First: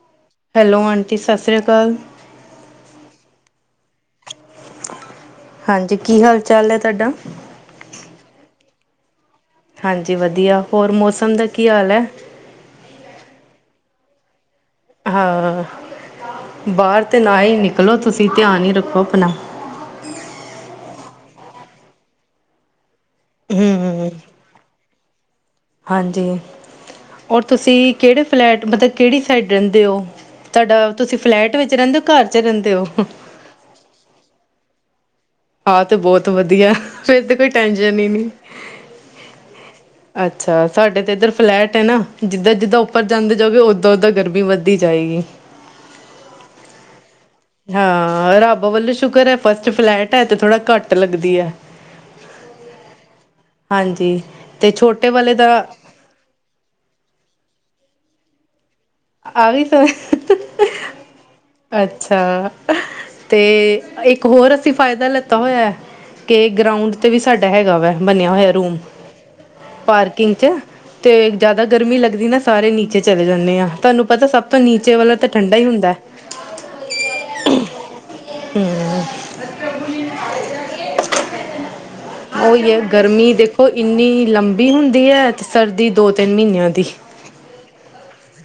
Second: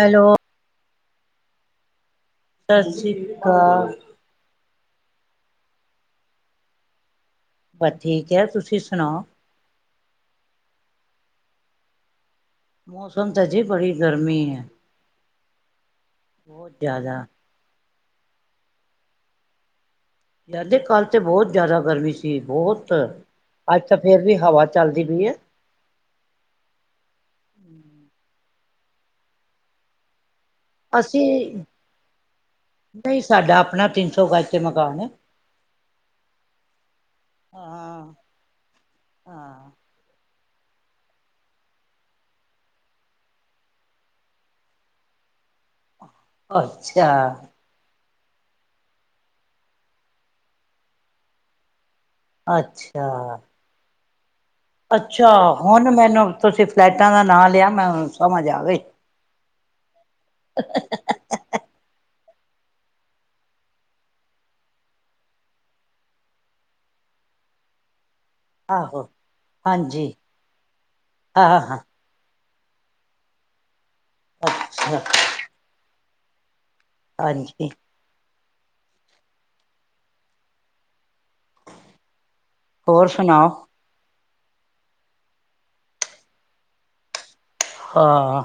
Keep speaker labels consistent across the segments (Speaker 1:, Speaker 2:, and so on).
Speaker 1: Hello.
Speaker 2: Hello aunty ਸਤਿ ਸ਼੍ਰੀ ਅਕਾਲ।
Speaker 1: ਸਤਿ ਸ਼੍ਰੀ ਅਕਾਲ।
Speaker 2: ਹਾਂਜੀ ਕੀ ਹਾਲ, ਚਾਲ ਹੈ ਤੁਹਾਡਾ।
Speaker 1: ਬਸ ਠੀਕ ਹੈ, ਤੁਸੀਂ ਸੁਣਾਓ?
Speaker 2: ਹਾਂਜੀ ਵਧੀਆ ਹੋਰ ' ਮੌਸਮ' ਦਾ ਕੀ ਹਾਲ ਹੈ।
Speaker 1: ਮੌਸਮ ਤਾਂ ਜੀ ਬੜੀ 'ਗਰਮੀ' ਹੈ।
Speaker 2: ਹਾਂ
Speaker 1: ਬਹੁਤ
Speaker 2: ਬਾਹਰ
Speaker 1: ਜ਼ਿਆਦਾ
Speaker 2: ਤਾਂ ਨਾ ਹੀ ਨਿਕਲੋ ਤੁਸੀਂ, ਧਿਆਨ ਹੀ ਰੱਖੋ। ਆਪਣਾ
Speaker 1: ਆਦੇ ਕਾਲ ਤੇ ਬਹੁਤ ਜ਼ਿਆਦਾ ਗਰਮੀ ਸੀ, ਬਹੁਤ ਅੱਜ ਤਾਂ
Speaker 2: ਹਮ
Speaker 1: ਫੇਂਰ ਵੀ ਹਵਾ ਚੱਲਦੀ ਪਈ ਹੈ।
Speaker 2: ਹਾਂਜੀ ਔਰ ਤੁਸੀਂ ਕਿਹੜੇ 'ਫਲੈਟ' ਮਤਲਬ, ਕਿਹੜੀ ਸਾਈਡ ਰਹਿੰਦੇ ਹੋ। ਤੁਹਾਡਾ ਤੁਸੀਂ
Speaker 1: ਅਸੀਂ
Speaker 2: ਫਲੈਟ ਵਿੱਚ ਰਹਿੰਦੇ ਹੋ, ਘਰ ਚ ਰਹਿੰਦੇ ਹੋ।
Speaker 1: ਨਹੀਂ ਸਾਡਾ ਆਪਣਾ ਤਿੰਨ ਸੌ ' ਗਜ਼ ਤੇ ਮਕਾਨ ਹੈ।
Speaker 2: ਆਹ ਤੇ ਬਹੁਤ ਵਧੀਆ, ਫੇਰ ਤੇ ਕੋਈ 'ਟੈਂਨਸ਼ਨ' ਹੀ
Speaker 1: ਹਾਂ
Speaker 2: ਨੀ।
Speaker 1: ਹਾਂ
Speaker 2: ਅੱਛਾ ਸਾਡੇ ਤੇ ਇੱਧਰ ਫਲੈਟ ਹੈ ਨਾ। ਜਿੱਦਾਂ, ਜਿੱਦਾਂ ਉੱਪਰ ਜਾਂਦੇ ਜਾਗੇ ਉਦਾਂ, ਉਦਾਂ ਗਰਮੀ ਵੱਧਦੀ ਜਾਏਗੀ।
Speaker 1: ਅੱਛਾ।
Speaker 2: ਹਾਂ ਰੱਬ ਵੱਲੋਂ ਸ਼ੁਕਰ ਹੈ, ਫਸ਼ਟ ਫਲੈਂਟ ਹੈ ਤੇ ਥੋੜਾ ਘੱਟ ਲੱਗਦੀ ਹੈ।
Speaker 1: ਅੱਛਾ।
Speaker 2: ਹਾਂਜੀ। ਤੇ ਛੋਟੇ
Speaker 1: ਅੱਛਾ
Speaker 2: ਵਾਲੇ ਦਾ
Speaker 1: ਹੁਣ ਮੈਨੂੰ ਤੁਸੀਂ ਫਲੈਟਾਂ ਦਾ ਨਾਂ ਲਿਆ, ਮੈਂ ਸਮਝ ਆ ਗਈ।
Speaker 2: ਆਗੀ ਸਮਝ ਅੱਛਾ, ਤੇ ਇੱਕ ਹੋਰ ਅਸੀਂ ਫਾਇਦਾ' ਲੈਤਾ ਹੋਇਆ। ਕੇ ਗਰਾਉਂਡ ਤੇ ਵੀ, ਸਾਡਾ ਹੈਗਾ ਵਾ ਬਣਿਆ ਹੋਇਆ।
Speaker 1: ਆਹੋ ਹਾਂਜੀ
Speaker 2: 'ਪਾਰਕਿੰਗ' ਚ ਤੇ
Speaker 1: ਹਾਂ
Speaker 2: ਜਿਆਦਾ
Speaker 1: ਹਾਂ
Speaker 2: ਗਰਮੀ ਲੱਗਦੀ ਨਾ। ਸਾਰੇ ਨੀਚੇ ਚਲੇ ਜਾਂਦੇ ਆਂ, ਤੁਹਾਨੂੰ ਪਤਾ ਸਭ ਤੋਂ ਨੀਚੇ
Speaker 1: ਅੱਛਾ
Speaker 2: ਵਾਲਾ ਤਾਂ ' ਠੰਢਾ' ਹੀ ਹੁੰਦਾ।
Speaker 1: ਹਾਂਜੀ।
Speaker 2: ਹਮ। [unintelligible] ਉਹੀ ਹੈ,
Speaker 1: ਹੋਰ
Speaker 2: ਗਰਮੀ
Speaker 1: ਸੁਣਾਓ
Speaker 2: ਦੇਖੋ ਇੰਨੀ ਲੰਬੀ ਹੁੰਦੀ ਹੈ ਤੇ ਸਰਦੀ ਦੋ ਤਿੰਨ ਮਹੀਨਿਆਂ ਦੀ।
Speaker 1: ਹਾ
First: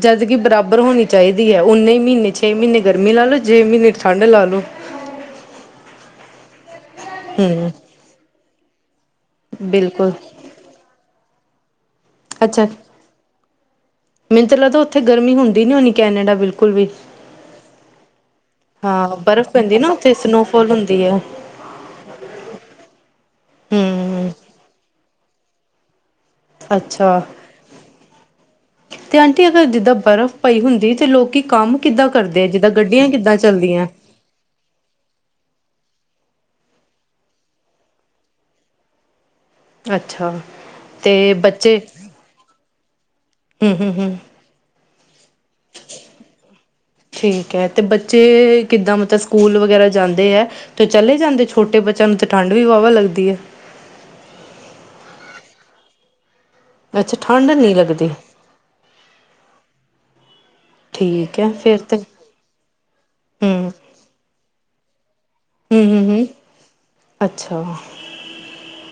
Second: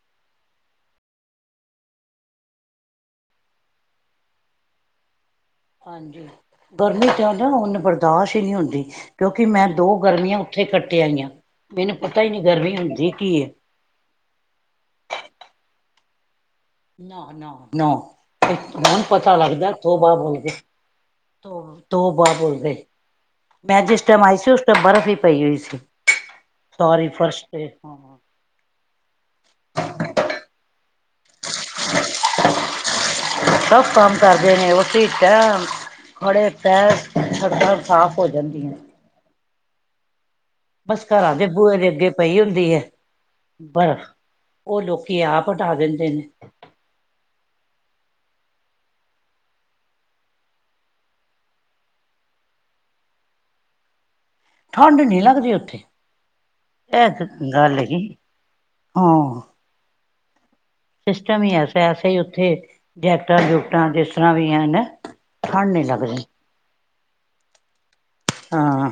Speaker 2: ਜਦਕਿ ਬਰਾਬਰ ਹੋਣੀ ਚਾਹੀਦੀ ਹੈ ਉਨੇ ਮਹੀਨੇ ਛੇ ਮਹੀਨੇ ਗਰਮੀ ਲਾ ਲੋ, ਛੇ ਮਹੀਨੇ ਠੰਢ ਲਾ ਲੋ।
Speaker 1: ਹਾਂਜੀ, ਗਰਮੀ ਜਾਦਾ
Speaker 2: ਹੂੰ
Speaker 1: ਹੁਨ ਬਰਦਾਸ਼ਤ ਹੀ ਨਹੀਂ ਹੁੰਦੀ ਕਿਉਂਕਿ ਮੈਂ ਦੋ
Speaker 2: ਬਿਲਕੁਲ
Speaker 1: ਗਰਮੀਆਂ ਉੱਥੇ ਕੱਟੇ ਆਈਆਂ ਮੈਨੂੰ ਪਤਾ ਹੀ ਨਹੀਂ
Speaker 2: ਅੱਛਾ
Speaker 1: ਗਰਮੀ ਹੁੰਦੀ ਕੀ ਏ।
Speaker 2: ਮੈਨੂੰ ਤੇ ਲਗਦਾ ਉਥੇ ਗਰਮੀ ਹੁੰਦੀ ਨੀ ਹੋਣੀ ਕੈਨੇਡਾ ਬਿਲ
Speaker 1: ਨਾ, ਨਾ, ਨਾ ਇਥੋਂ ਦਾ
Speaker 2: ਹਾਂ
Speaker 1: ਪਤਾ
Speaker 2: ਬਰਫ਼
Speaker 1: ਲੱਗਦਾ
Speaker 2: ਪੈਂਦੀ ਨਾ
Speaker 1: ਇਥੋਂ
Speaker 2: ਉੱਥੇ
Speaker 1: ਬਾਾਹਰ ਹੋ ਕੇ।
Speaker 2: ਸਨੋਫੋਲ ਹੁੰਦੀ ਹੈ
Speaker 1: ਤੋ ਬਾ ਬੋਲਦੇ। ਮੈਂ ਜਿਸ ਟਾਈਮ
Speaker 2: ਹੂੰ
Speaker 1: ਆਈ ਸੀ ਉਸ ਟਾਈਮ ਬਰਫ਼ ਹੀ ਪਈ ਹੋਈ ਸੀ। ਸੋਰੀ
Speaker 2: ਅੱਛਾ,
Speaker 1: ਫਰਸ਼ ਤੇ
Speaker 2: ਤੇ ਆਂਟੀ ਅਗਰ ਜਿੱਦਾਂ ਬਰਫ਼ ਪਈ ਹੁੰਦੀ ਤੇ ਲੋਕੀ ਕੰਮ ਕਿੱਦਾਂ ਕਰਦੇ ਆ ਜਿੱਦਾਂ ਗੱਡੀਆਂ ਕਿੱਦਾਂ
Speaker 1: ਸ
Speaker 2: ਚੱਲਦੀਆਂ
Speaker 1: ਕੰਮ [unintelligible] ਕਰਦੇ ਨੇ ਉਹ ਟ [unintelligible] [inaudible] ਖੜੇ ਪੈਰ ਚੱਦਰ ਸਾਫ ਹੋ ਜਾਂਦੀਆਂ ਨੇ
Speaker 2: ਅੱਛਾ।
Speaker 1: ਬਸ
Speaker 2: ਤੇ
Speaker 1: ਘਰਾਂ ਦੇ ਬੂਹੇ
Speaker 2: ਬੱਚੇ
Speaker 1: ਦੇ ਅੱਗੇ ਪਈ ਹੁੰਦੀ ਹੈ
Speaker 2: ਹੂੰ ਹੂੰ
Speaker 1: ਬਰਫ਼।
Speaker 2: ਹੂੰ
Speaker 1: ਉਹ ਲੋਕੀ ਆਪ ਹਟਾ ਦਿੰਦੇ ਨੇ।
Speaker 2: ਠੀਕ ਹੈ ਅਤੇ ਬੱਚੇ ਕਿੱਦਾਂ ਮਤਲਬ ਸਕੂਲ ਵਗੈਰਾ ਜਾਂਦੇ ਹੈ? ਤੇ ਚਲੇ ਜਾਂਦੇ ਛੋਟੇ ਬੱਚਿਆਂ ਨੂੰ ਤਾਂ ਠੰਢ ਵੀ ਵਾਹਵਾ ਲੱਗਦੀ ਹੈ।
Speaker 1: ਠੰਡ ਨੀ ਲੱਗਦੀ ਉੱਥੇ ਇਹ
Speaker 2: ਅੱਛਾ
Speaker 1: ਤੇ
Speaker 2: ਠੰਡ ਨਹੀਂ
Speaker 1: ਗੱਲ ਹੇਗੀ
Speaker 2: ਲੱਗਦੀ
Speaker 1: ਹਾਂ।
Speaker 2: ਠੀਕ
Speaker 1: ਸਿਸਟਮ ਹੀ
Speaker 2: ਹੈ ਫਿਰ
Speaker 1: ਐਸਾ
Speaker 2: ਤਾਂ
Speaker 1: ਐਸੇ ਹੀ ਉੱਥੇ ਜੈਕਟਾਂ,
Speaker 2: ਹੂੰ
Speaker 1: ਜੁਕਟਾਂ ਜਿਸ ਤਰ੍ਹਾਂ ਵੀ ਹਨ। ਠੰਢ
Speaker 2: ਹੁੰ,
Speaker 1: ਨਹੀਂ
Speaker 2: ਹੁੰ,
Speaker 1: ਲੱਗਦੀ
Speaker 2: ਹੁੰ ਅੱਛਾ।
Speaker 1: ਹਾਂ।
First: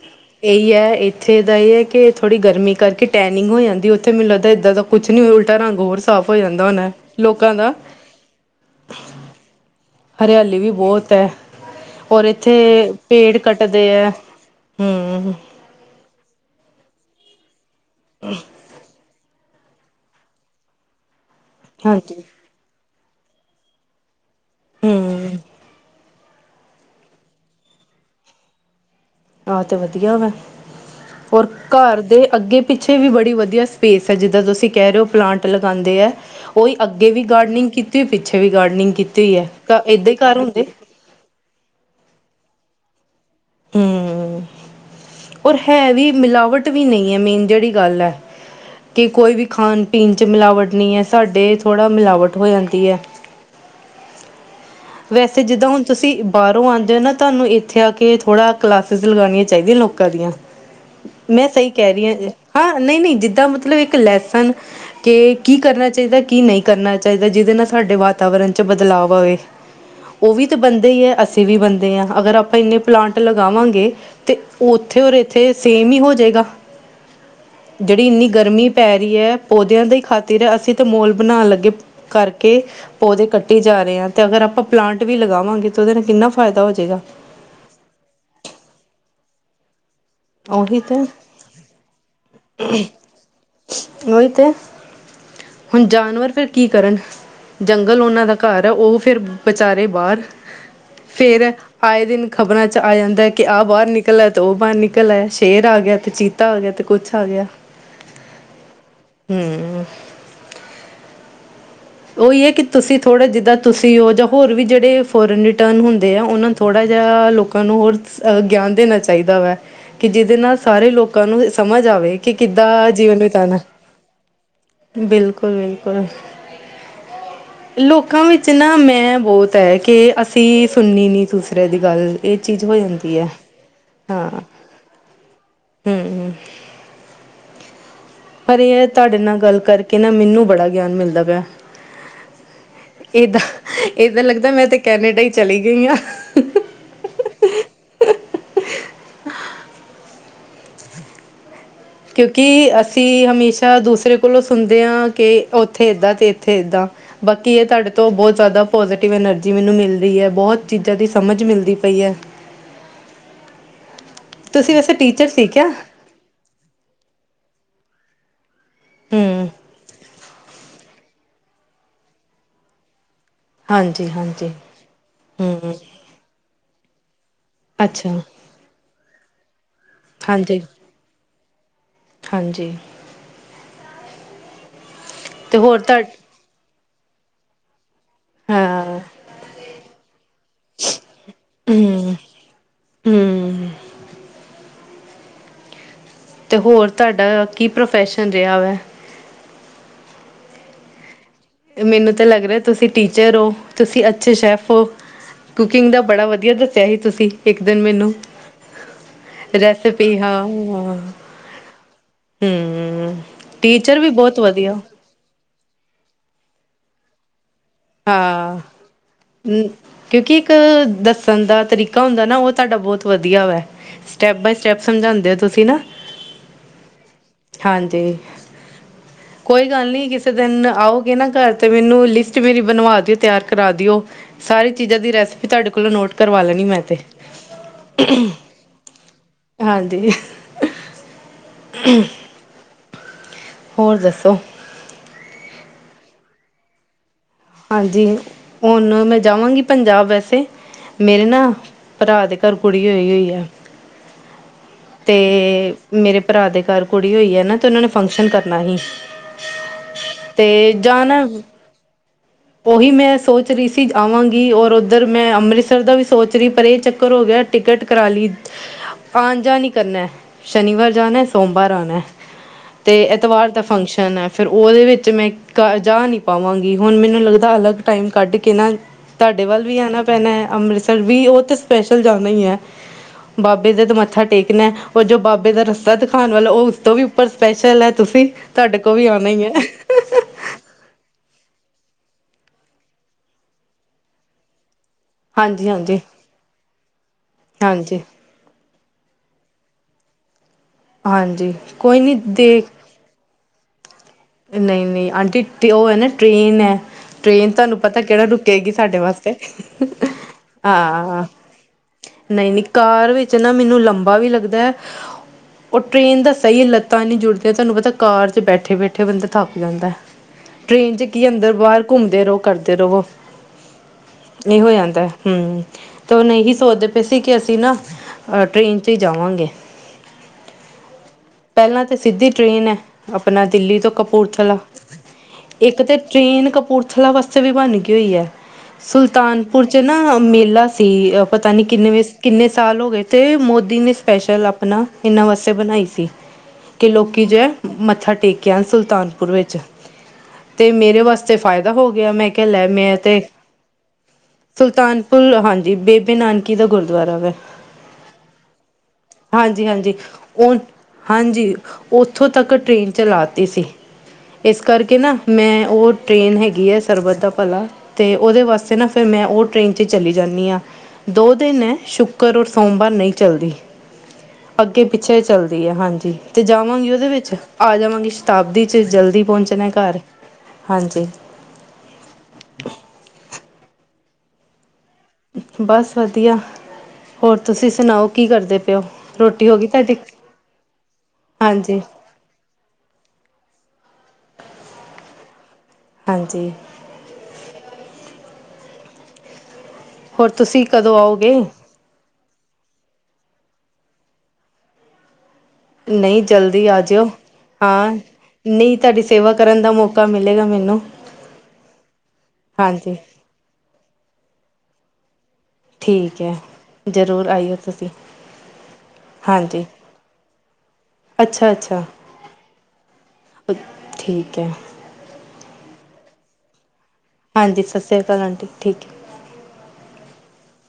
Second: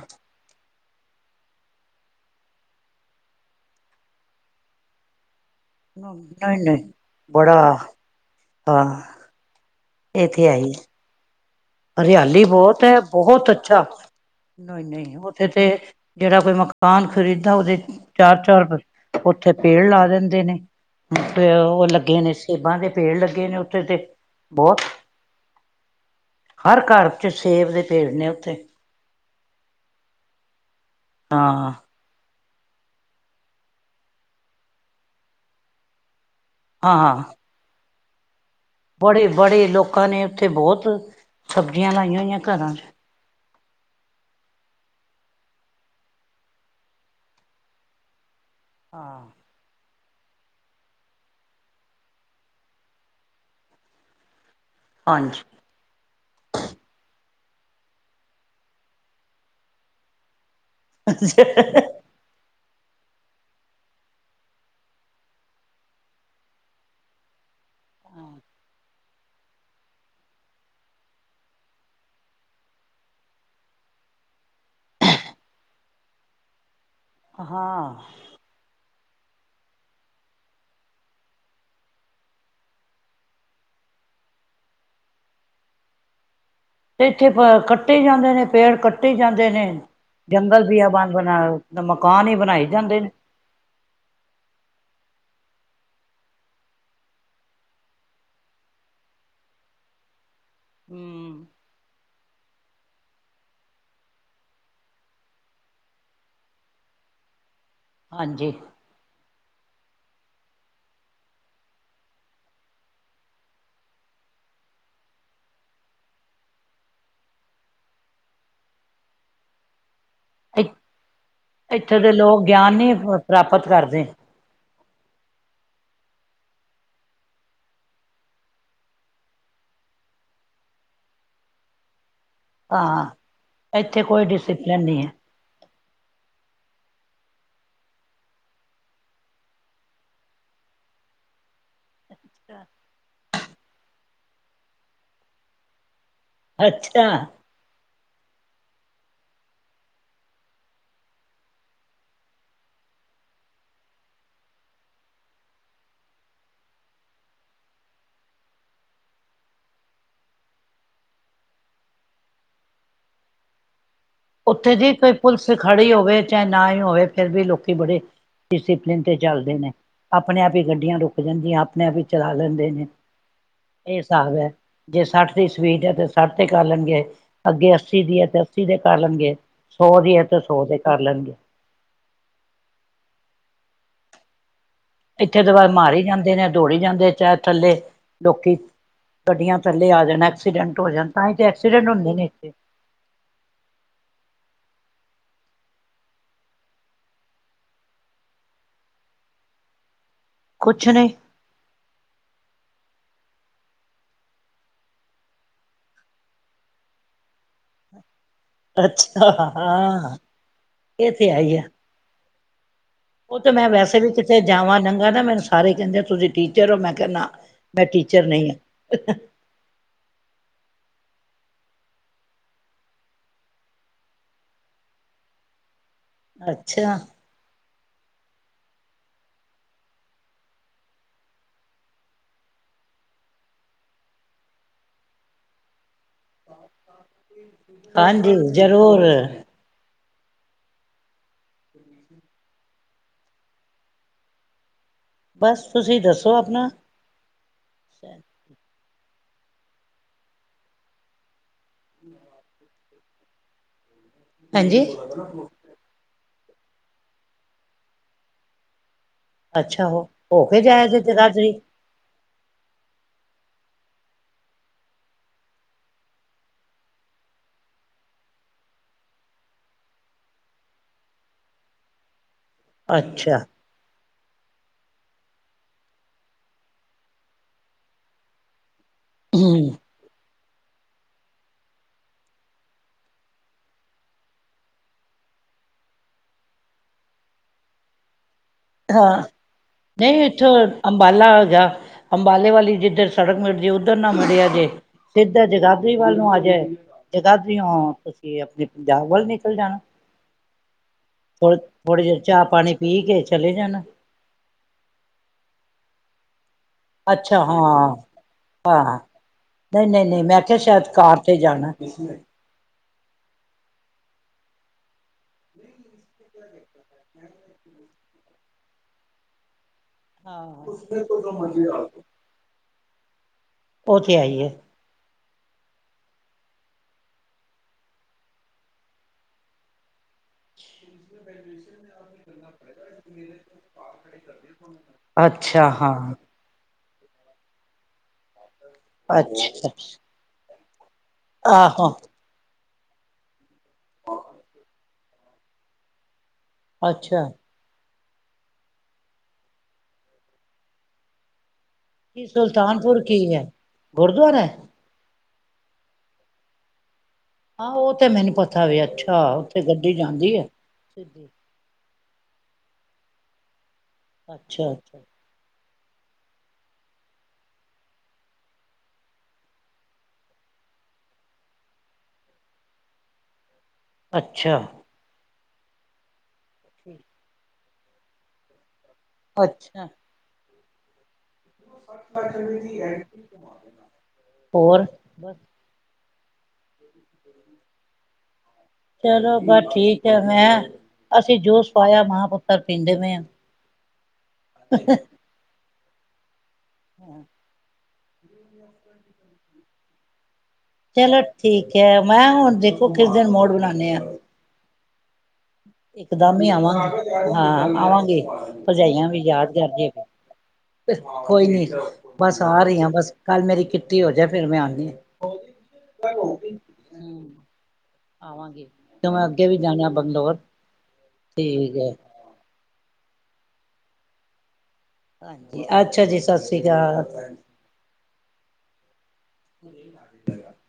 Speaker 2: ਏ ਇ ਹੈ ਇੱਥੇ ਦਾ ਇਹ ਹੈ ਕਿ ਥੋੜ੍ਹੀ ਗਰਮੀ ਕਰਕੇ ਟੈਨਿੰਗ ਹੋ ਜਾਂਦੀ ਉੱਥੇ ਮੈਨੂੰ ਲੱਗਦਾ ਇੱਦਾਂ ਦਾ ਕੁਛ ਨਹੀਂ ਉਲਟਾ ਰੰਗ ਹੋਰ ਸਾਫ਼ ਹੋ
Speaker 1: ਨਹੀਂ
Speaker 2: ਜਾਂਦਾ ਹੋਨਾ ਏ ਲੋਕਾਂ ਦਾ।
Speaker 1: ਆਹ।
Speaker 2: ਹਰਿਆਲੀ ਵੀ ਬਹੁਤ ਹੈ ਔਰ
Speaker 1: ਹਰਿਆਲੀ
Speaker 2: ਇੱਥੇ
Speaker 1: ਬਹੁਤ ਹੈ
Speaker 2: ਪੇੜ
Speaker 1: ਬਹੁਤ ਅੱਛਾ
Speaker 2: ਕੱਟਦੇ ਹੈ।
Speaker 1: ਨਹੀਂ, ਨਹੀਂ
Speaker 2: ਹੂੰ
Speaker 1: ਉੱਥੇ ਤੇ ਜਿਹੜਾ ਕੋਈ ਮ ਕਾਨ ਖ਼ਰੀਦਦਾ ਉਹਦੇ ਚਾਰ, ਚਾਰ ਉੱਥੇ ਪੇੜ ਲਾ ਦਿੰਦੇ ਨੇ। ਤੇ ਉਹ ਲੱਗੇ
Speaker 2: ਹਾਂਜੀ
Speaker 1: ਨੇ ਸੇਬਾਂ ਦੇ ਪੇੜ ਲੱਗੇ ਨੇ ਉੱਥੇ ਤੇ ਬਹੁਤ।
Speaker 2: ਹੁੰ।
Speaker 1: ਹਰ ਘਰ ਚ ਸੇਬ ਦੇ ਪੇੜ ਨੇ ਉੱਥੇ।
Speaker 2: ਆਹ ਤੇ ਵਧੀਆ ਵਾ ਔਰ
Speaker 1: ਹਾਂ
Speaker 2: ਘਰ ਦੇ ਅੱਗੇ ਪਿੱਛੇ ਵੀ ਬੜੀ ਵਧੀਆ ਸਪੇਸ ਹੈ ਜਿੱਦਾਂ ਤੁਸੀਂ ਕਹਿ ਰਹੇ ਹੋ ਪਲਾਂਟ ਲਗਾਉਂਦੇ ਐ। ਉਹੀ
Speaker 1: ਹਾਂ
Speaker 2: ਅੱਗੇ ਵੀ
Speaker 1: ਹਾਂ
Speaker 2: ਗਾਰਡਨਿੰਗ ਕੀਤੀ ਹੋਈ ਪਿੱਛੇ ਵੀ ਗਾਰਡਨਿੰਗ ਕੀਤੀ
Speaker 1: ਬੜੇ
Speaker 2: ਹੋਈ
Speaker 1: ਬੜੇ
Speaker 2: ਹੈ
Speaker 1: ਲੋਕਾਂ
Speaker 2: ਏਦੇ
Speaker 1: ਨੇ
Speaker 2: ਘਰ
Speaker 1: ਉੱਥੇ
Speaker 2: ਹੁੰਦੇ।
Speaker 1: ਬਹੁਤ ਸਬਜ਼ੀਆਂ ਲਾਈਆਂ ਹੋਈਆਂ ਘਰਾਂ ਚ।
Speaker 2: ਹੂੰ। ਔਰ ਹੈ ਵੀ ਮਿਲਾਵਟ ਵੀ ਨਹੀਂ ਹੈ ਮੇਨ ਜਿਹੜੀ ਗੱਲ ਹੈ ਕਿ
Speaker 1: ਹਾਂ
Speaker 2: ਕੋਈ ਵੀ ਖਾਣ ਪੀਣ ਚ ਮਿਲਾਵਟ ਨਹੀਂ ਹੈ ਸਾਡੇ ਥੋੜ੍ਹਾ ਮਿਲਾਵਟ ਹੋ ਜਾਂਦੀ ਹੈ। ਵੈਸੇ
Speaker 1: ਹਾਂਜੀ
Speaker 2: ਜਿੱਦਾਂ ਹੁਣ ਤੁਸੀਂ ਬਾਹਰੋਂ ਆਉਂਦੇ ਹੋ ਨਾ ਤੁਹਾਨੂੰ ਇੱਥੇ ਆ ਕੇ ਥੋੜ੍ਹਾ ਕਲਾਸਿਸ ਲਗਾਉਣੀਆਂ ਚਾਹੀਦੀਆਂ ਲੋਕਾਂ ਦੀਆਂ ਮੈਂ ਸਹੀ ਕਹਿ ਰਹੀ ਹਾਂ ਹਾਂ ਨਹੀਂ, ਨਹੀਂ ਜਿੱਦਾਂ ਮਤਲਬ ਇੱਕ ਲੈਸਨ ਕਿ ਕੀ ਕਰਨਾ ਚਾਹੀਦਾ ਕੀ ਨਹੀਂ ਕਰਨਾ ਚਾਹੀਦਾ ਜਿਹਦੇ ਨਾਲ ਸਾਡੇ ਵਾਤਾਵਰਨ ਚ ਬਦਲਾਵ ਆਵੇ? ਉਹ ਵੀ ਤਾਂ ਬੰਦੇ ਹੀ ਹੈ, ਅਸੀਂ ਵੀ ਬੰਦੇ ਹਾਂ ਅਗਰ ਆਪਾਂ ਇੰਨੇ ਪਲਾਂਟ ਲਗਾਵਾਂਗੇ ਤੇ ਉੱਥੇ ਔਰ ਇੱਥੇ ਸੇਮ ਹੀ ਹੋ ਜਾਏਗਾ।
Speaker 1: ਹਾਂ
Speaker 2: ਜਿਹੜੀ ਇੰਨੀ ਗਰਮੀ ਪੈ ਰਹੀ ਹੈ ਪੌਦਿਆਂ ਦੀ ਹੀ ਖਾਤਰ ਹੈ ਅਸੀਂ ਤਾਂ ਮੋਲ ਬਣਾਉਣ ਲੱਗੇ ਕਰਕੇ ਪੌਦੇ ਕੱਟੀ ਜਾ ਰਹੇ ਆ ਤੇ ਅਗਰ ਆਪਾਂ ਪਲਾਂਟ ਵੀ ਲਗਾਵਾਂਗੇ ਤਾਂ ਉਹਦੇ ਨਾਲ ਕਿੰਨਾ ਫਾਇਦਾ ਹੋ ਜਾ
Speaker 1: ਤੇ ਇੱਥੇ ਕੱਟੀ ਜਾਂਦੇ ਨੇ, ਪੇੜ ਕੱਟੀ ਜਾਂਦੇ ਨੇ ਜੰਗਲ
Speaker 2: ਉਹੀ
Speaker 1: ਬਿਆ
Speaker 2: ਤਾਂ
Speaker 1: ਬਾਨ ਬਣਾਓ। ਨ ਮਕਾਨ ਹੀ ਬਣਾਏ ਜਾਂਦੇ ਨੇ।
Speaker 2: ਓਹੀ ਤੋ ਹੁਣ ਜਾਨਵਰ ਫੇਰ ਕੀ ਕਰਨ? ਜੰਗਲ ਉਹਨਾਂ ਦਾ ਘਰ ਆ ਉਹ ਫਿਰ ਵਿਚਾਰੇ ਬਾਹਰ, ਫਿਰ
Speaker 1: ਹੂੰ
Speaker 2: ਆਏ ਦਿਨ ਖ਼ਬਰਾਂ ਚ ਆ ਜਾਂਦਾ ਐ ਕਿ ਆਹ ਬਾਹਰ ਨਿਕਲ ਲਿਆ ਤੇ ਉਹ ਬਾਹਰ ਨਿਕਲ ਲਿਆ ਸ਼ੇਰ ਆ ਗਿਆ ਤੇ ਚੀਤਾ ਆ ਗਿਆ ਤੇ ਕੁਛ ਆ ਗਿਆ।
Speaker 1: ਹਾਂਜੀ।
Speaker 2: ਹਮ। ਉਈ ਐ ਕਿ ਤੁਸੀਂ ਥੋੜ੍ਹਾ ਜਿੱਦਾਂ ਤੁਸੀਂ ਓ, ਜਾਂ ਹੋਰ ਵੀ ਜਿਹੜੇ ਫੋਰਨ ਰਿਟਰਨ ਹੁੰਦੇ ਆ ਉਹਨਾਂ ਥੋੜ੍ਹਾ ਜਿਹਾ, ਲੋਕਾਂ ਨੂੰ ਹੋਰ ਗਿਆਨ ਦੇਣਾ ਚਾਈਦਾ ਵਾ, ਕਿ ਜਿ ਜਿਨਾ ਸਾਰੇ ਲੋਕਾਂ ਨੂੰ ਸਮਝ
Speaker 1: ਇੱਥੇ ਦੇ
Speaker 2: ਆਵੇ ਕਿ
Speaker 1: ਲੋਕ ਗਿਆਨ
Speaker 2: ਕਿੱਦਾਂ,
Speaker 1: ਨਹੀਂ
Speaker 2: ਜੀਵਨ ਬਿਤਾਣਾ।
Speaker 1: ਪ੍ਰਾਪਤ ਕਰਦੇ
Speaker 2: ਬਿਲਕੁਲ-ਬਿਲਕੁਲ। ਹ [inaudible] ਲੋਕਾਂ ਵਿੱਚ ਨਾ, ਮੈਂ ਬਹੁਤ ਐ ਕਿ ਅਸੀਂ ਸੁਣਨੀ ਨ‌ਈਂ ਦੂਸਰੇ ਦੀ ਗੱਲ। ਇਹ ਚੀਜ਼ ਹੋ
Speaker 1: ਹਾਂ
Speaker 2: ਜਾਂਦੀ ਐ।
Speaker 1: ਇੱਥੇ ਕੋਈ
Speaker 2: ਹਾਂ,
Speaker 1: ਡਿਸਿਪਲਿਨ ਨਹੀਂ ਹੈ
Speaker 2: ਹਮ। ਪਰ ਏ ਆ ਤੁਹਾਡੇ ਨਾਲ ਗੱਲ ਕਰਕੇ ਨਾ, ਮਿਨੂੰ ਬੜਾ ਗਿਆਨ ਮਿਲਦਾ ਪਿਆ। ਏਦਾਂ-ਏਦਾਂ ਲੱਗਦਾ, ਮੈਂ ਤੇ ਕੈਨੇਡਾ ਈ ਚਲੀ ਗਈ ਆ।
Speaker 1: ਅੱਛਾ।
Speaker 2: ਕਿਉਂਕਿ ਅਸੀਂ ਹਮੇਸ਼ਾ ਦੂਸਰੇ ਕੋਲੋਂ ਸੁਣਦੇ ਆ, ਕਿ ਉੱਥੇ ਇੱਦਾਂ ਤੇ ਇੱਥੇ ਇੱਦਾਂ। ਬਾਕੀ ਇਹ ਤੁਹਾਡੇ ਤੋਂ ਬਹੁਤ ਜ਼ਿਆਦਾ ਪੋਜੀਟਿਵ ਐਨਰਜੀ ਮੈਨੂੰ ਮਿਲ ਰ‌‌ੀ ਐ। ਬਹੁਤ ਚੀਜ਼ਾਂ ਦੀ ਸਮਝ ਮਿਲਦੀ ਪਈ ਐ।
Speaker 1: ਉੱਥੇ
Speaker 2: ਤੁਸੀਂ
Speaker 1: ਜੀ,
Speaker 2: ਵੈਸੇ
Speaker 1: ਕੋਈ
Speaker 2: ਟੀਚਰ
Speaker 1: ਪੁਲਿਸ
Speaker 2: ਸੀ ਕਿਆ
Speaker 1: ਖੜੀ ਹੋਵੇ। ਚਾਏ ਨਾ ਈ ਹੋਵੇ, ਫਿਰ ਵੀ ਲੋਕੀ ਬੜੇ ਡਿਸਪਲਨ ਤੇ
Speaker 2: ਹਮ
Speaker 1: ਚੱਲਦੇ ਨੇ। ਆਪਣੇ ਆਪ ਈ ਗੱਡੀਆਂ ਰੁਕ ਜਾਂਦੀਆਂ, ਆਪਣੇ ਆਪ ਈ ਚਲਾ ਲੈਂਦੇ ਨੇ। ਇਹ
Speaker 2: ਹਾਂਜੀ
Speaker 1: ਸਾਬ੍ਹ ਐ,
Speaker 2: ਹਾਂਜੀ
Speaker 1: ਜੇ ਸੱਠ ਦੀ
Speaker 2: ਹਮ
Speaker 1: ਸਪੀਡ ਐ ਤੇ ਸੱਠ ਤੇ ਕਰ ਲੈਂਦੇ, ਅੱਗੇ ਅੱਸੀ
Speaker 2: ਅੱਛਾ
Speaker 1: ਦੀ ਐ ਤੇ ਅੱਸੀ ਦੇ ਕਰ ਲੈਂਦੇ, ਸੌ ਦੀ ਐ ਤੇ
Speaker 2: ਹਾਂਜੀ
Speaker 1: ਸੌ ਤੇ ਕਰ ਲੈਂਦੇ।
Speaker 2: ਹਾਂਜੀ।
Speaker 1: ਇੱਥੇ
Speaker 2: ਤੇ
Speaker 1: ਦਵਾਰ
Speaker 2: ਹੋਰ ਤੁਹਾ
Speaker 1: ਮਾਰੀ ਜਾਂਦੇ ਨੇ, ਦੌੜੀ ਜਾਂਦੇ ਚਾਹ ਥੱਲੇ, ਲੋਕੀ
Speaker 2: ਹਾਂ
Speaker 1: ਗੱਡੀਆਂ ਥੱਲੇ ਆ ਜਾਣ ਐਕਸੀਡੈਂਟ ਹੋ ਜਾਣ ਤਾਂ ਈ ਤੇ ਐਕਸੀਡੈਂਟ ਹੁੰਦੇ ਨੇ ਇੱਥੇ
Speaker 2: ਹੂੰ ਤੇ ਹੋਰ ਤ੍ਹ‌ਾਡਾ ਕੀ ਪ੍ਰੋਫੈਸ਼ਨ ਰਿਆ ਵੇ?
Speaker 1: ਕੁਛ ਨ‌ਈ।
Speaker 2: ਮੈਨੂੰ ਤਾਂ ਲੱਗ ਰਿਆ ਤੁਸੀਂ ਟੀਚਰ ਓ, ਤੁਸੀਂ ਅੱਛੇ ਸ਼ੈੱਫ ਓ। ਕੁਕਿੰਗ ਦਾ ਬੜਾ ਵਧੀਆ ਦੱਸਿਆ ਹੀ ਤੁਸੀਂ, ਇੱਕ ਦਿਨ ਮੈਨੂੰ। ਰੈਸਪੀ ਹਾਂ, ਹੁਮ।
Speaker 1: ਇਹ ਉ ਤਾਂ ਮੈਂ ਵੈਸੇ ਵੀ ਕਿੱਥੇ ਜਾਵਾਂ, ਨੰਗਾ ਨਾ ਮੈਨੂੰ ਸਾਰੇ ਕਹਿੰਦੇ, ਤੁਸੀਂ ਟੀਚਰ ਓ ਮੈਂ ਕਿਆ ਨਾ। ਮੈਂ ਟੀਚਰ ਨਹੀਂ
Speaker 2: ਹਾਂ। ਕਿਉਂਕਿ ਇੱਕ, ਦੱਸਣ ਦਾ ਤਰੀਕਾ ਹੁੰਦਾ ਨਾ, ਉਹ ਤੁਹਾਡਾ ਬਹੁਤ ਵਧੀਆ ਵੇ। ਸਟੈਪ ਬਾਏ ਸਟੈਪ ਸਮਝਾਂਦੇ ਓ ਤੁਸੀਂ ਨਾ।
Speaker 1: ਅੱਛਾ।
Speaker 2: ਹਾਂਜੀ। ਕੋਈ ਗੱਲ ਨੀ ਕਿਸੇ ਦਿਨ ਆਓਗੇ ਨਾ ਘਰ ਤੇ ਮੈਨੂੰ ਲਿ ਮੇਰੀ ਬਣਵਾ ਦਿਓ ਤਿਆਰ ਕਰਾ ਦਿਓ, ਸਾਰੀ ਚੀਜ਼ਾਂ ਦੀ ਰੈਸਪੀ ਤੁਹਾਡੇ ਕੋਲੋਂ ਨੋਟ ਕਰਵਾ ਲੈਣੀ ਮੈਂ ਤੇ।
Speaker 1: ਹਾਂਜੀ ਜ਼ਰੂਰ
Speaker 2: ਹਾਂਜੀ। [unintelligible] ਹੋਰ ਦੱਸੋ?
Speaker 1: ਬਸ ਤੁਸੀਂ ਦੱਸੋ ਆਪਣਾ।
Speaker 2: ਹਾਂਜੀ, ਹੁਣ ਮੈਂ ਜਾਵਾਂਗੀ ਪੰਜਾਬ ਵੈਸੇ। ਮੇਰੇ ਨਾ ਭਰਾ ਦੇ ਘਰ ਕੁੜੀ ਹੋਈ-ਹੋਈ ਆ
Speaker 1: ਹਾਂਜੀ
Speaker 2: ਤੇ ਮੇਰੇ ਭਰਾ ਦੇ ਘਰ ਕੁੜੀ ਹੋਈ ਐ ਨਾ ਤੇ ਉਹਨਾਂ ਨੇ ਫੰਕਸ਼ਨ ਕਰਨਾ ਹੀ।
Speaker 1: ਅੱਛਾ, ਉਹ ਹੋ ਕੇ ਜਾਇ ਜੇ ਜਗਾਧਰੀ?
Speaker 2: ਉਹੀ ਮੈਂ ਸੋਚ ਰ‌ਈ ਸੀ ਆਵਾਂਗੀ, ਔਰ ਉੱਧਰ ਮੈਂ ਅੰਮ੍ਰਿਤਸਰ ਦਾ ਵੀ ਸੋਚ ਰ‌ਈ, ਪਰ ਇਹ ਚੱਕਰ ਹੋ ਗਿਆ ਟਿਕਟ ਕਰਾ ਲੀ। ਆਂਨ-ਜਾਣ ਈ ਕਰਨਾ ਐ। ਸ਼ਨੀਵਾਰ ਜਾਣਾਂ ਸੋਮਵਾਰ ਆਣਾਂ। ਤੇ
Speaker 1: ਅੱਛਾ
Speaker 2: ਐਤਵਾਰ ਦਾ ਫੰਕਸ਼ਨ ਹੈ, ਫਿਰ ਉਹਦੇ ਵਿੱਚ ਮੈਂ ਕ ਜਾ ਨਹੀਂ ਪਾਵਾਂਗੀ ਹੁਣ। ਲੱਗਦਾ, ਅਲੱਗ ਟਾਈਮ ਕੱਢ ਕੇ ਨਾ ਤੁਹਾਡੇ ਵੱਲ
Speaker 1: ਹਮ
Speaker 2: ਵੀ ਆਨਾ ਪੈਣਾ ਏ। ਫਿਰ ਵੀ ਉਹ ਤਾਂ ਸਪੈਸ਼ਲ ਜਾਣਾ ਹੀ ਹੈ। ਬਾਬੇ ਦੇ ਤੇ ਮੱਥਾ ਟੇਕਣਾ, ਉਹ ਜੋ ਬਾਬੇ ਦਾ ਰਸਤਾ ਦਿਖਾਉਣ ਵਾਲਾ ਉਹ ਉਸ ਤੋਂ ਵੀ। ਪਰ ਸਪੈਸ਼ਲ ਹੈ, ਤੁਸੀਂ ਤੁਹਾਡੇ ਕੋਲ ਵੀ
Speaker 1: ਹਾਂ
Speaker 2: ਆਉਣਾ ਹੀ ਹੈ।
Speaker 1: ਨਹੀਂ, ਇੱਥੋਂ ਅੰਬਾਲਾ ਜਾ ਅੰਬਾਲੇ ਵਾਲੀ ਜਿੱਧਰ ਸੜਕ ਮਿਲ ਜੇ ਉੱਧਰ ਨਾ ਮਿਲਿਆ ਜੇ। ਸਿੱਧਾ
Speaker 2: ਹਾਂਜੀ
Speaker 1: ਜਗਾਦਰੀ
Speaker 2: ਹਾਂਜੀ
Speaker 1: ਵੱਲ ਨੂੰ ਆਜਏ ਜਗਾਦਰੀ ਹੋ।
Speaker 2: ਹਾਂਜੀ
Speaker 1: ਆਪਣੇ ਪੰਜਾਬ ਵੱਲ ਨਿਕਲ ਜਾਣਾ
Speaker 2: ਹਾਂਜੀ
Speaker 1: ਥੋੜ-
Speaker 2: ਕੋਈ
Speaker 1: ਥੋੜੇ
Speaker 2: ਨਹੀਂ
Speaker 1: ਜਰ ਚਾਹ ਪਾਣੀ [inaudible] ਠੀਕ ਐ ਚਲੇ ਜਾਣਾ।
Speaker 2: ਨਹੀਂ-ਨਹੀਂ ਆਂਟੀ, ਉਹ ਹੈ ਨਾ ਟ੍ਰੇਨ ਹੈ।
Speaker 1: ਅੱਛਾ
Speaker 2: ਟ੍ਰੇਨ ਤੁਹਾਨੂੰ
Speaker 1: ਹਾਂ
Speaker 2: ਪਤਾ, ਕਿਹੜਾ ਰੁਕੇਗੀ ਸਾਡੇ
Speaker 1: ਹਾਂ
Speaker 2: ਵਾਸਤੇ
Speaker 1: ਨਹੀਂ ਨਹੀਂ ਨਹੀਂ ਮੈਂ ਕਿਹਾ ਸ਼ਾਇਦ ਕਾਰ
Speaker 2: ਹਾਂ।
Speaker 1: ਤੇ ਜਾਣਾ
Speaker 2: ਨਹੀਂ-ਨਹੀਂ ਕਾਰ ਵਿੱਚ ਨਾ ਮੈਨੂੰ ਲੰਬਾ ਵੀ ਲੱਗਦਾ ਹੈ। ਉਹ ਟ੍ਰਰੇਨ ਦਾ ਸਹੀ ਲੱਤਾਂ ਨਹੀਂ, ਜੁੜਦੀਆਂ ਤੁਹਾਨੂੰ ਪਤਾ ਕਾਰ ਚ ਬੈਠੇ। ਇਕਠੇ ਬੰਦਾ ਥਕ ਜਾਂਦਾ
Speaker 1: ਹਾਂ
Speaker 2: ਟ੍ਰੇਨ 'ਚ ਕੀ ਅੰਦਰ-ਬਾਹਰ ਘੁੰਮਦੇ ਰਹੋ ਕਰਦੇ ਰੋ।
Speaker 1: ਉਹ ਤੇ ਹੈ ਹੀ
Speaker 2: [inaudible]
Speaker 1: ਹੈ
Speaker 2: ਨਹੀਂ ਹੋ ਜਾਂਦਾ ਹ। ਹਮ, ਤੇ ਉਹ ਨਹੀਂ ਸੋਚਦੇ ਪਏ ਸੀ ਕਿ ਅਸੀਂ ਨਾ ਅ ਟ੍ਰੇਨ ਚ ਹੀ ਜਾਵਾਂਗੇ। ਪਹਿਲਾਂ ਤਾਂ ਸਿੱਧੀ ਟ੍ਰੇਨ ਹੈ, ਆਪਣਾ ਦਿੱਲੀ ਤੋਂ। ਕਪੂਰਥਲਾ,
Speaker 1: ਅੱਛਾ
Speaker 2: ਇੱਕ ਤੇ
Speaker 1: ਹਾਂ
Speaker 2: ਟ੍ਰੇਨ ਕਪੂਰਥਲਾ। ਪਥਲਾ ਵਾਸਤੇ ਵੀ ਬਣ ਗਈ ਹੋਈ ਹੈ, ਸੁਲਤਾਨਪੁਰ
Speaker 1: ਅੱਛਾ
Speaker 2: ਚ ਨਾ ਮੇਲਾ ਸੀ। ਪਤਾ ਨਹੀਂ
Speaker 1: ਆਹੋ
Speaker 2: ਕਿੰਨੇ ਵ ਕਿੰਨੇ ਸਾਲ ਹੋ ਗਏ ਅਤੇ ਮੋਦੀ ਨੇ ਸਪੈਸ਼ਲ ਆਪਣਾ ਇਹਨਾਂ ਵਾਸਤੇ ਬਣਾਈ ਸੀ ਕਿ ਲੋਕੀ
Speaker 1: ਅੱਛਾ
Speaker 2: ਜਿ ਮੱਥਾ ਗਿਆ, ਸੁਲਤਾਨਪੁਰ ਵਿੱਚ ਅਤੇ ਮੇਰੇ ਵਾਸਤੇ। ਤੇ ਫਾਇਦਾ ਹੋ ਗਿਆ,
Speaker 1: ਕੀ
Speaker 2: ਮੈਂ ਕਿਹਾ ਲੈ ਮੈਂ
Speaker 1: ਸੁਲਤਾਨਪੁਰ
Speaker 2: ਤੇ
Speaker 1: ਕੀ ਹੈ ਗੁਰਦੁਆਰਾ ਹੈ?
Speaker 2: ਸੁਲਤਾਨ। ਲ ਹਾਂਜੀ ਬੇਬੇ ਨਾਨਕੀ ਦਾ ਗੁਰਦੁਆਰਾ।
Speaker 1: ਹਾਂ ਉਹ ਤੇ ਮੈਨੂੰ ਪਤਾ ਵੀ ਅੱਛਾ, ਉੱਥੇ
Speaker 2: ਹਾਂਜੀ
Speaker 1: ਗੱਡੀ
Speaker 2: ਹਾਂਜੀ
Speaker 1: ਜਾਂਦੀ ਐ।
Speaker 2: ਉਹ ਹਾਂਜੀ ਉੱਥੋਂ ਤੱਕ ਟ੍ਰੇਨ ਚਲਾਤੀ ਸੀ, ਇਸ
Speaker 1: ਅੱਛਾ
Speaker 2: ਕਰਕੇ
Speaker 1: ਅੱਛਾ
Speaker 2: ਨਾ ਮੈਂ, ਉਹ ਟ੍ਰੇਨ ਹੈਗੀ ਹੈ ਸਰਬਤ ਦਾ ਭਲਾ। ਤੇ ਉਹਦੇ ਵਾਸਤੇ ਨਾ, ਫਿਰ ਮੈਂ ਉਹ ਟ੍ਰੇਨ ਚ ਚਲੀ ਜਾਂਦੀ ਆ। ਦੋ ਦਿਨ ਸ਼ੁੱਕਰ ਔਰ ਸੋਮਵਾਰ ਨਹੀਂ ਚੱਲਦੀ।
Speaker 1: ਅੱਛਾ
Speaker 2: ਅੱਗੇ-ਪਿੱਛੇ ਚੱਲਦੀ ਹੈ ਹਾਂਜੀ ਤੇ ਜਾਵਾਂਗੀ ਉਹਦੇ ਵਿੱਚ ਆ ਜਾਵਾਂਗੀ। ਸ਼ਤਾਬਦੀ 'ਚ ਜਲਦੀ ਪਹੁੰਚਣਾ
Speaker 1: ਅੱਛਾ
Speaker 2: ਘਰ ਹਾਂਜੀ।
Speaker 1: [unintelligible] ਹੋਰ। ਬਸ
Speaker 2: ਬਸ ਵਧੀਆ, ਹੋਰ ਤੁਸੀਂ ਸੁਣਾਓ ਕੀ ਕਰਦੇ? ਪਏ ਹੋ
Speaker 1: ਚਲੋ
Speaker 2: ਰੋਟੀ ਹੋ
Speaker 1: ਬਸ
Speaker 2: ਗਈ ਤੁਹਾਡੀ
Speaker 1: ਠੀਕ ਹੈ ਮੈਂ ਅਸੀਂ ਜੂਸ
Speaker 2: ਹਾਂਜੀ
Speaker 1: ਪਾਇਆ ਮਾਂ ਪੁੱਤਰ [inaudible] ਆਪਾਂ ਪਿੰਡ ਮੇ ਆ ਹਾਂ-ਹਾਂ।
Speaker 2: ਹਾਂਜੀ।
Speaker 1: ਹਮ [inaudible] [inaudible]
Speaker 2: ਹੋਰ, ਤੁਸੀਂ ਕਦੋਂ
Speaker 1: ਚਲੋ
Speaker 2: ਆਓਗੇ
Speaker 1: ਠੀਕ ਹੈ, ਮੈਂ ਹੁਣ ਦੇਖੋ ਕਿਸ ਦਿਨ ਮੋੜ ਬਣਾਉਂਦੇ ਆ।
Speaker 2: ਨਹੀਂ
Speaker 1: ਇਕਦਮ ਹੀ
Speaker 2: ਜਲਦੀ
Speaker 1: ਆਵਾਂ
Speaker 2: ਆ ਜਿਓ
Speaker 1: ਹਾਂ,
Speaker 2: ਹਾਂ
Speaker 1: ਆਵਾਂਗੇ
Speaker 2: ਨਹੀਂ ਤੁਹਾਡੀ
Speaker 1: ਭਰਜਾਈਆਂ ਵੀ
Speaker 2: ਸੇਵਾ
Speaker 1: ਯਾਦ
Speaker 2: ਕਰਨ ਦਾ
Speaker 1: ਰੱਖੇ।
Speaker 2: ਮੌਕਾ ਮਿਲੇਗਾ ਮੈਨੂੰ
Speaker 1: ਕੋਈ ਨੀ, ਬਸ ਆ ਰਹੀ ਹ
Speaker 2: ਹਾਂਜੀ
Speaker 1: ਬਸ ਕੱਲ ਮੇਰੀ ਕਿੱਟੀ ਹੋ ਜ ਫੇਰ ਮੈਂ ਆਉਦੀ ਹ।
Speaker 2: ਠੀਕ ਹੈ, ਜ਼ਰੂਰ ਆਈਓ ਤੁਸੀਂ।
Speaker 1: ਆਵਾਂਗੇ ਕਯੋਂ ਮੈਂ ਅੱਗੇ ਵੀ
Speaker 2: ਹਾਂਜੀ
Speaker 1: ਜਾਣਾ ਬੰਗਲੌਰ।
Speaker 2: ਅੱਛਾ-
Speaker 1: ਠੀਕ ਹੈ
Speaker 2: ਅੱਛਾ ਠੀਕ ਹੈ।
Speaker 1: ਹਾਂਜੀ, ਅੱਛਾ ਜੀ ਸਤਿ ਸ੍ਰੀ ਅਕਾਲ।
Speaker 2: ਹਾਂਜੀ, ਸਸਰੀ ਅਕਾਲ ਆਂਟੀ, ਠੀਕ ਏ।
Speaker 1: [unintelligible] [inaudible]